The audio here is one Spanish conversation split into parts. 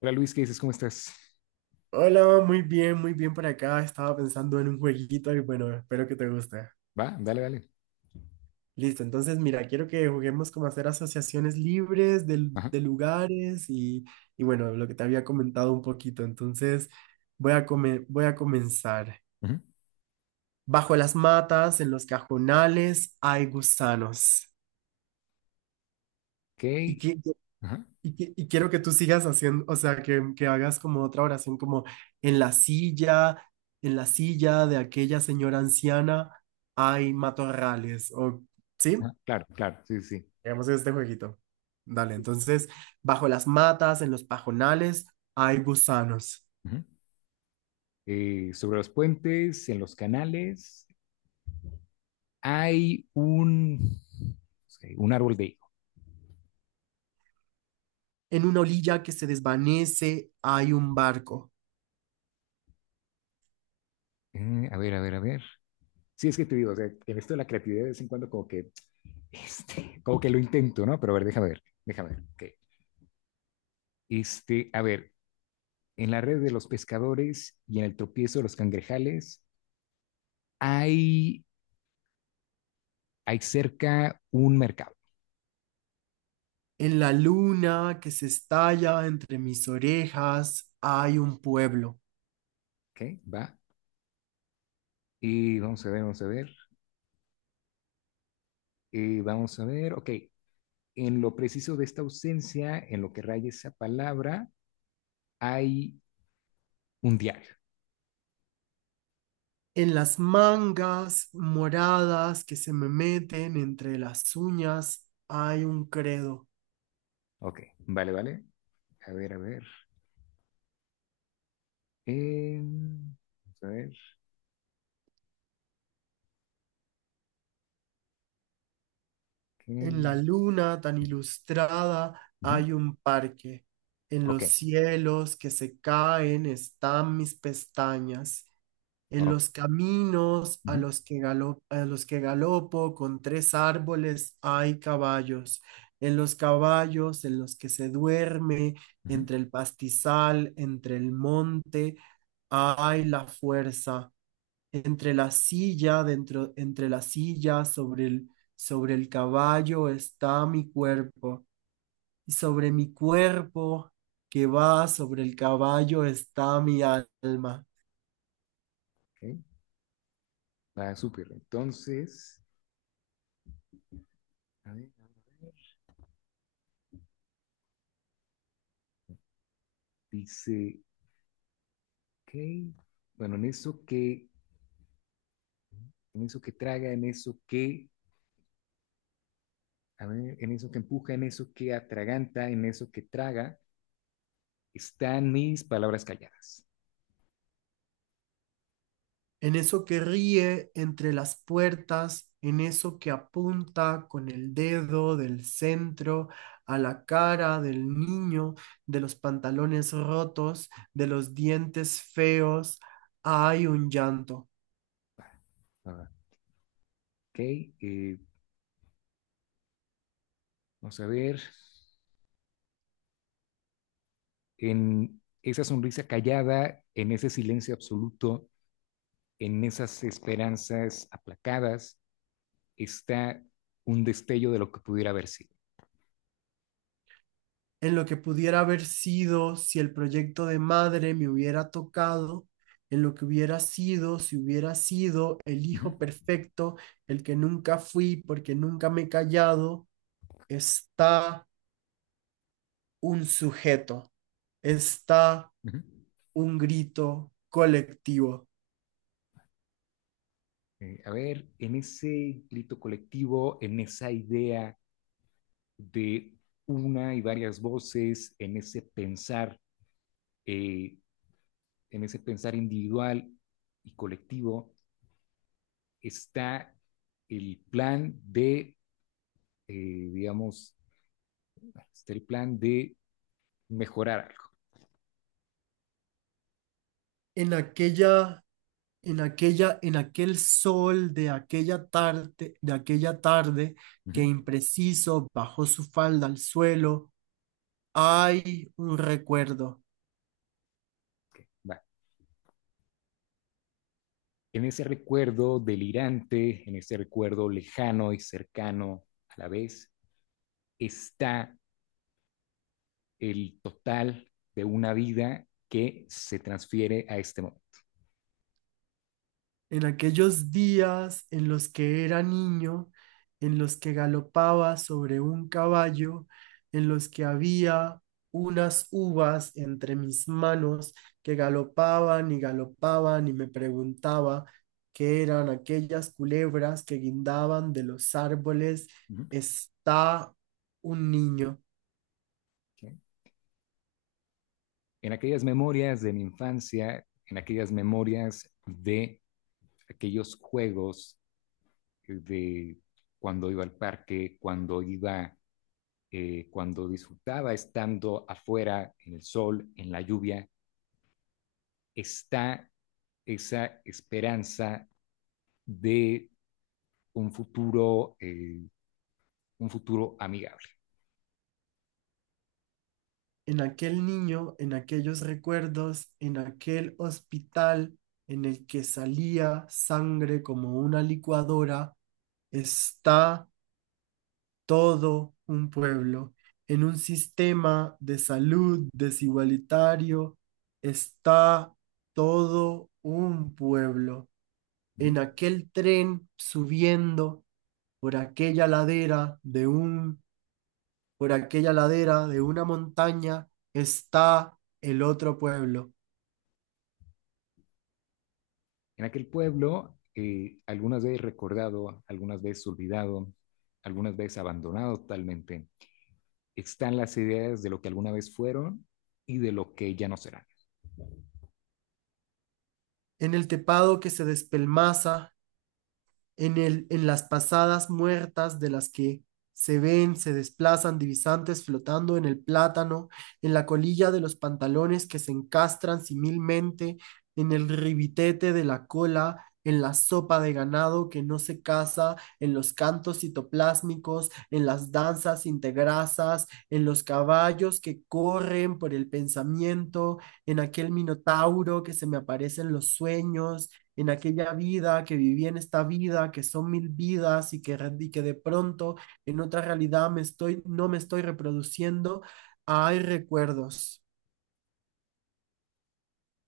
Hola Luis, ¿qué dices? ¿Cómo estás? Hola, muy bien por acá. Estaba pensando en un jueguito y bueno, espero que te guste. Va, dale, dale. Listo, entonces mira, quiero que juguemos como hacer asociaciones libres de, Ajá. de lugares y bueno, lo que te había comentado un poquito. Entonces voy a comenzar. Ujú. Bajo las matas, en los cajonales, hay gusanos. Ok. Ajá. Y quiero que tú sigas haciendo, o sea, que hagas como otra oración, como en la silla, en la silla de aquella señora anciana hay matorrales, o, ¿sí? Ajá, claro, claro, sí, sí. Sí, Hagamos este jueguito. Dale, entonces, bajo las matas, en los pajonales, hay gusanos. ujú. Sobre los puentes, en los canales, hay un, sí, un árbol de higo. En una orilla que se desvanece, hay un barco. A ver, a ver, a ver. Sí, es que te digo, o sea, en esto de la creatividad de vez en cuando como que, este, como que lo intento, ¿no? Pero a ver, déjame ver, déjame ver. Ok. Este, a ver, en la red de los pescadores y en el tropiezo de los cangrejales hay, hay cerca un mercado. En la luna que se estalla entre mis orejas, hay un pueblo. Ok, va. Y vamos a ver, vamos a ver. Y vamos a ver, ok. En lo preciso de esta ausencia, en lo que raya esa palabra, hay un diario. En las mangas moradas que se me meten entre las uñas hay un credo. Ok, vale, vale. A ver, a ver. Vamos a ver. ¿Qué? En la luna tan ilustrada hay un parque. En Ok, los cielos que se caen están mis pestañas. En ok. los caminos Ujú, a los que galopo con tres árboles hay caballos. En los caballos en los que se duerme, ujú, entre el pastizal, entre el monte, ay, la fuerza entre la silla, dentro, entre la silla, sobre el caballo está mi cuerpo, y sobre mi cuerpo que va sobre el caballo está mi alma. ok. Va, súper. Entonces, a ver, dice, ok. Bueno, en eso que traga, en eso que empuja, en eso que atraganta, en eso que traga, están mis palabras calladas. En eso que ríe entre las puertas, en eso que apunta con el dedo del centro a la cara del niño, de los pantalones rotos, de los dientes feos, hay un llanto. Ah, ok, eh, vamos a ver, en esa sonrisa callada, en ese silencio absoluto, en esas esperanzas aplacadas, está un destello de lo que pudiera haber sido. En lo que pudiera haber sido si el proyecto de madre me hubiera tocado, en lo que hubiera sido si hubiera sido el Uh -huh. hijo perfecto, el que nunca fui porque nunca me he callado, está un sujeto, está Uh -huh. un grito colectivo. A ver, en ese grito colectivo, en esa idea de una y varias voces, eh, en ese pensar individual y colectivo, está el plan de, eh, digamos, está el plan de mejorar algo. En aquella, en en aquel sol de aquella tarde Uh que -huh. impreciso bajó su falda al suelo, hay un recuerdo. Vale. En ese recuerdo delirante, en ese recuerdo lejano y cercano a la vez, está el total de una vida que se transfiere a este momento. En aquellos días en los que era niño, en los que galopaba sobre un caballo, en los que había unas uvas entre mis manos que galopaban y galopaban y me preguntaba qué eran aquellas culebras que guindaban de los árboles, Uh -huh. está un niño. ¿Okay? En aquellas memorias de mi infancia, en aquellas memorias de aquellos juegos de cuando iba al parque, cuando iba, cuando disfrutaba estando afuera, en el sol, en la lluvia, está esa esperanza de un futuro, eh, un futuro amigable. En aquel niño, en aquellos recuerdos, en aquel hospital en el que salía sangre como una licuadora, está todo un pueblo. En un sistema de salud desigualitario está todo un pueblo. Uh -huh. En aquel tren subiendo por aquella ladera de un, por aquella ladera de una montaña está el otro pueblo. En aquel pueblo, algunas veces recordado, algunas veces olvidado, algunas veces abandonado totalmente, están las ideas de lo que alguna vez fueron y de lo que ya no serán. En el tepado que se despelmaza, en las pasadas muertas de las que se ven, se desplazan divisantes flotando en el plátano, en la colilla de los pantalones que se encastran similmente, en el ribitete de la cola, en la sopa de ganado que no se casa, en los cantos citoplásmicos, en las danzas integrasas, en los caballos que corren por el pensamiento, en aquel minotauro que se me aparece en los sueños, en aquella vida, que viví en esta vida, que son mil vidas y y que de pronto en otra realidad no me estoy reproduciendo, hay recuerdos.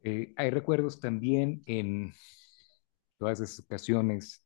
Hay recuerdos también en todas esas ocasiones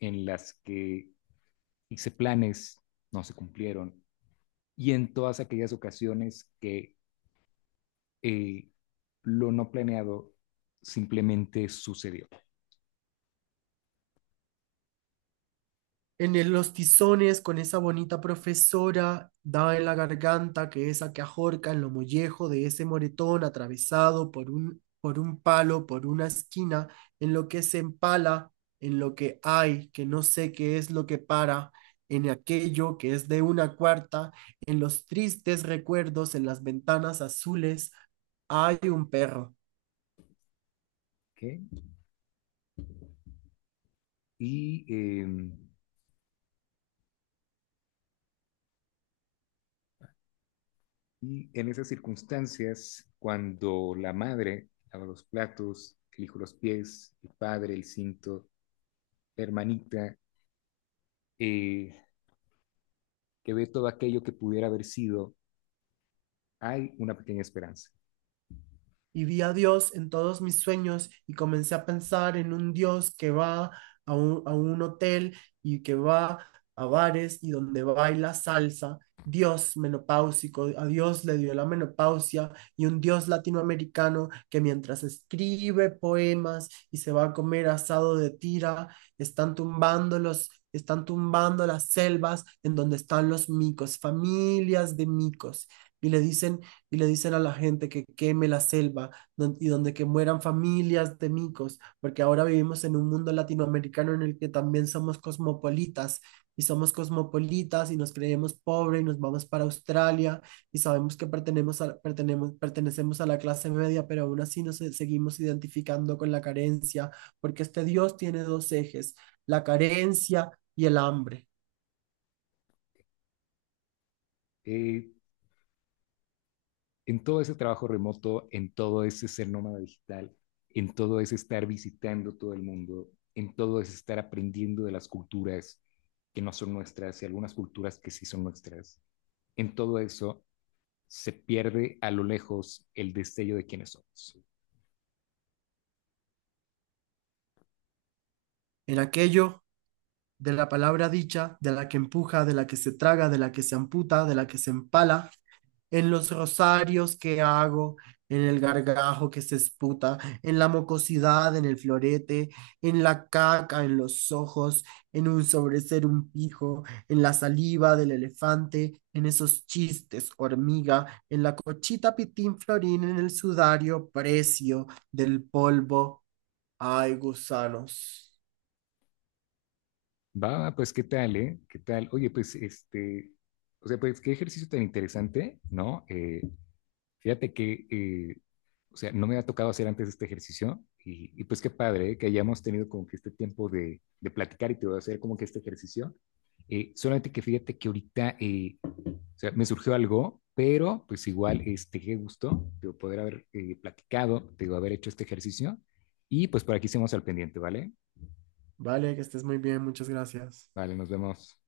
en las que hice planes, no se cumplieron, y en todas aquellas ocasiones que eh, lo no planeado simplemente sucedió. Los tizones con esa bonita profesora, daba en la garganta, que esa que ajorca en lo mollejo de ese moretón atravesado por un palo, por una esquina, en lo que se empala, en lo que hay, que no sé qué es lo que para, en aquello que es de una cuarta, en los tristes recuerdos, en las ventanas azules, hay un perro. ¿Okay? Y, eh, y, en esas circunstancias, cuando la madre lava los platos, elijo los pies, el padre, el cinto, la hermanita, eh, que ve todo aquello que pudiera haber sido, hay una pequeña esperanza. Y vi a Dios en todos mis sueños y comencé a pensar en un Dios que va a un hotel y que va a bares y donde baila salsa. Dios menopáusico, a Dios le dio la menopausia y un Dios latinoamericano que mientras escribe poemas y se va a comer asado de tira, están están tumbando las selvas en donde están los micos, familias de micos, y le dicen y le dicen a la gente que queme la selva y donde que mueran familias de micos, porque ahora vivimos en un mundo latinoamericano en el que también somos cosmopolitas y nos creemos pobres y nos vamos para Australia y sabemos que pertenecemos a la clase media, pero aún así nos seguimos identificando con la carencia, porque este Dios tiene dos ejes, la carencia y el hambre. Eh, en todo ese trabajo remoto, en todo ese ser nómada digital, en todo ese estar visitando todo el mundo, en todo ese estar aprendiendo de las culturas que no son nuestras y algunas culturas que sí son nuestras, en todo eso se pierde a lo lejos el destello de quiénes somos. En aquello de la palabra dicha, de la que empuja, de la que se traga, de la que se amputa, de la que se empala, en los rosarios que hago, en el gargajo que se esputa, en la mocosidad, en el florete, en la caca, en los ojos, en un sobreser un pijo, en la saliva del elefante, en esos chistes, hormiga, en la cochita pitín florín, en el sudario precio del polvo. Ay, gusanos. Va, pues qué tal, ¿eh? ¿Qué tal? Oye, pues este, o sea, pues qué ejercicio tan interesante, ¿no? Fíjate que o sea, no me ha tocado hacer antes este ejercicio y pues qué padre, ¿eh?, que hayamos tenido como que este tiempo de platicar y te voy a hacer como que este ejercicio. Solamente que fíjate que ahorita o sea, me surgió algo, pero pues igual, este, qué gusto de poder haber platicado, de haber hecho este ejercicio. Y pues por aquí seguimos al pendiente, ¿vale? Vale, que estés muy bien, muchas gracias. Vale, nos vemos.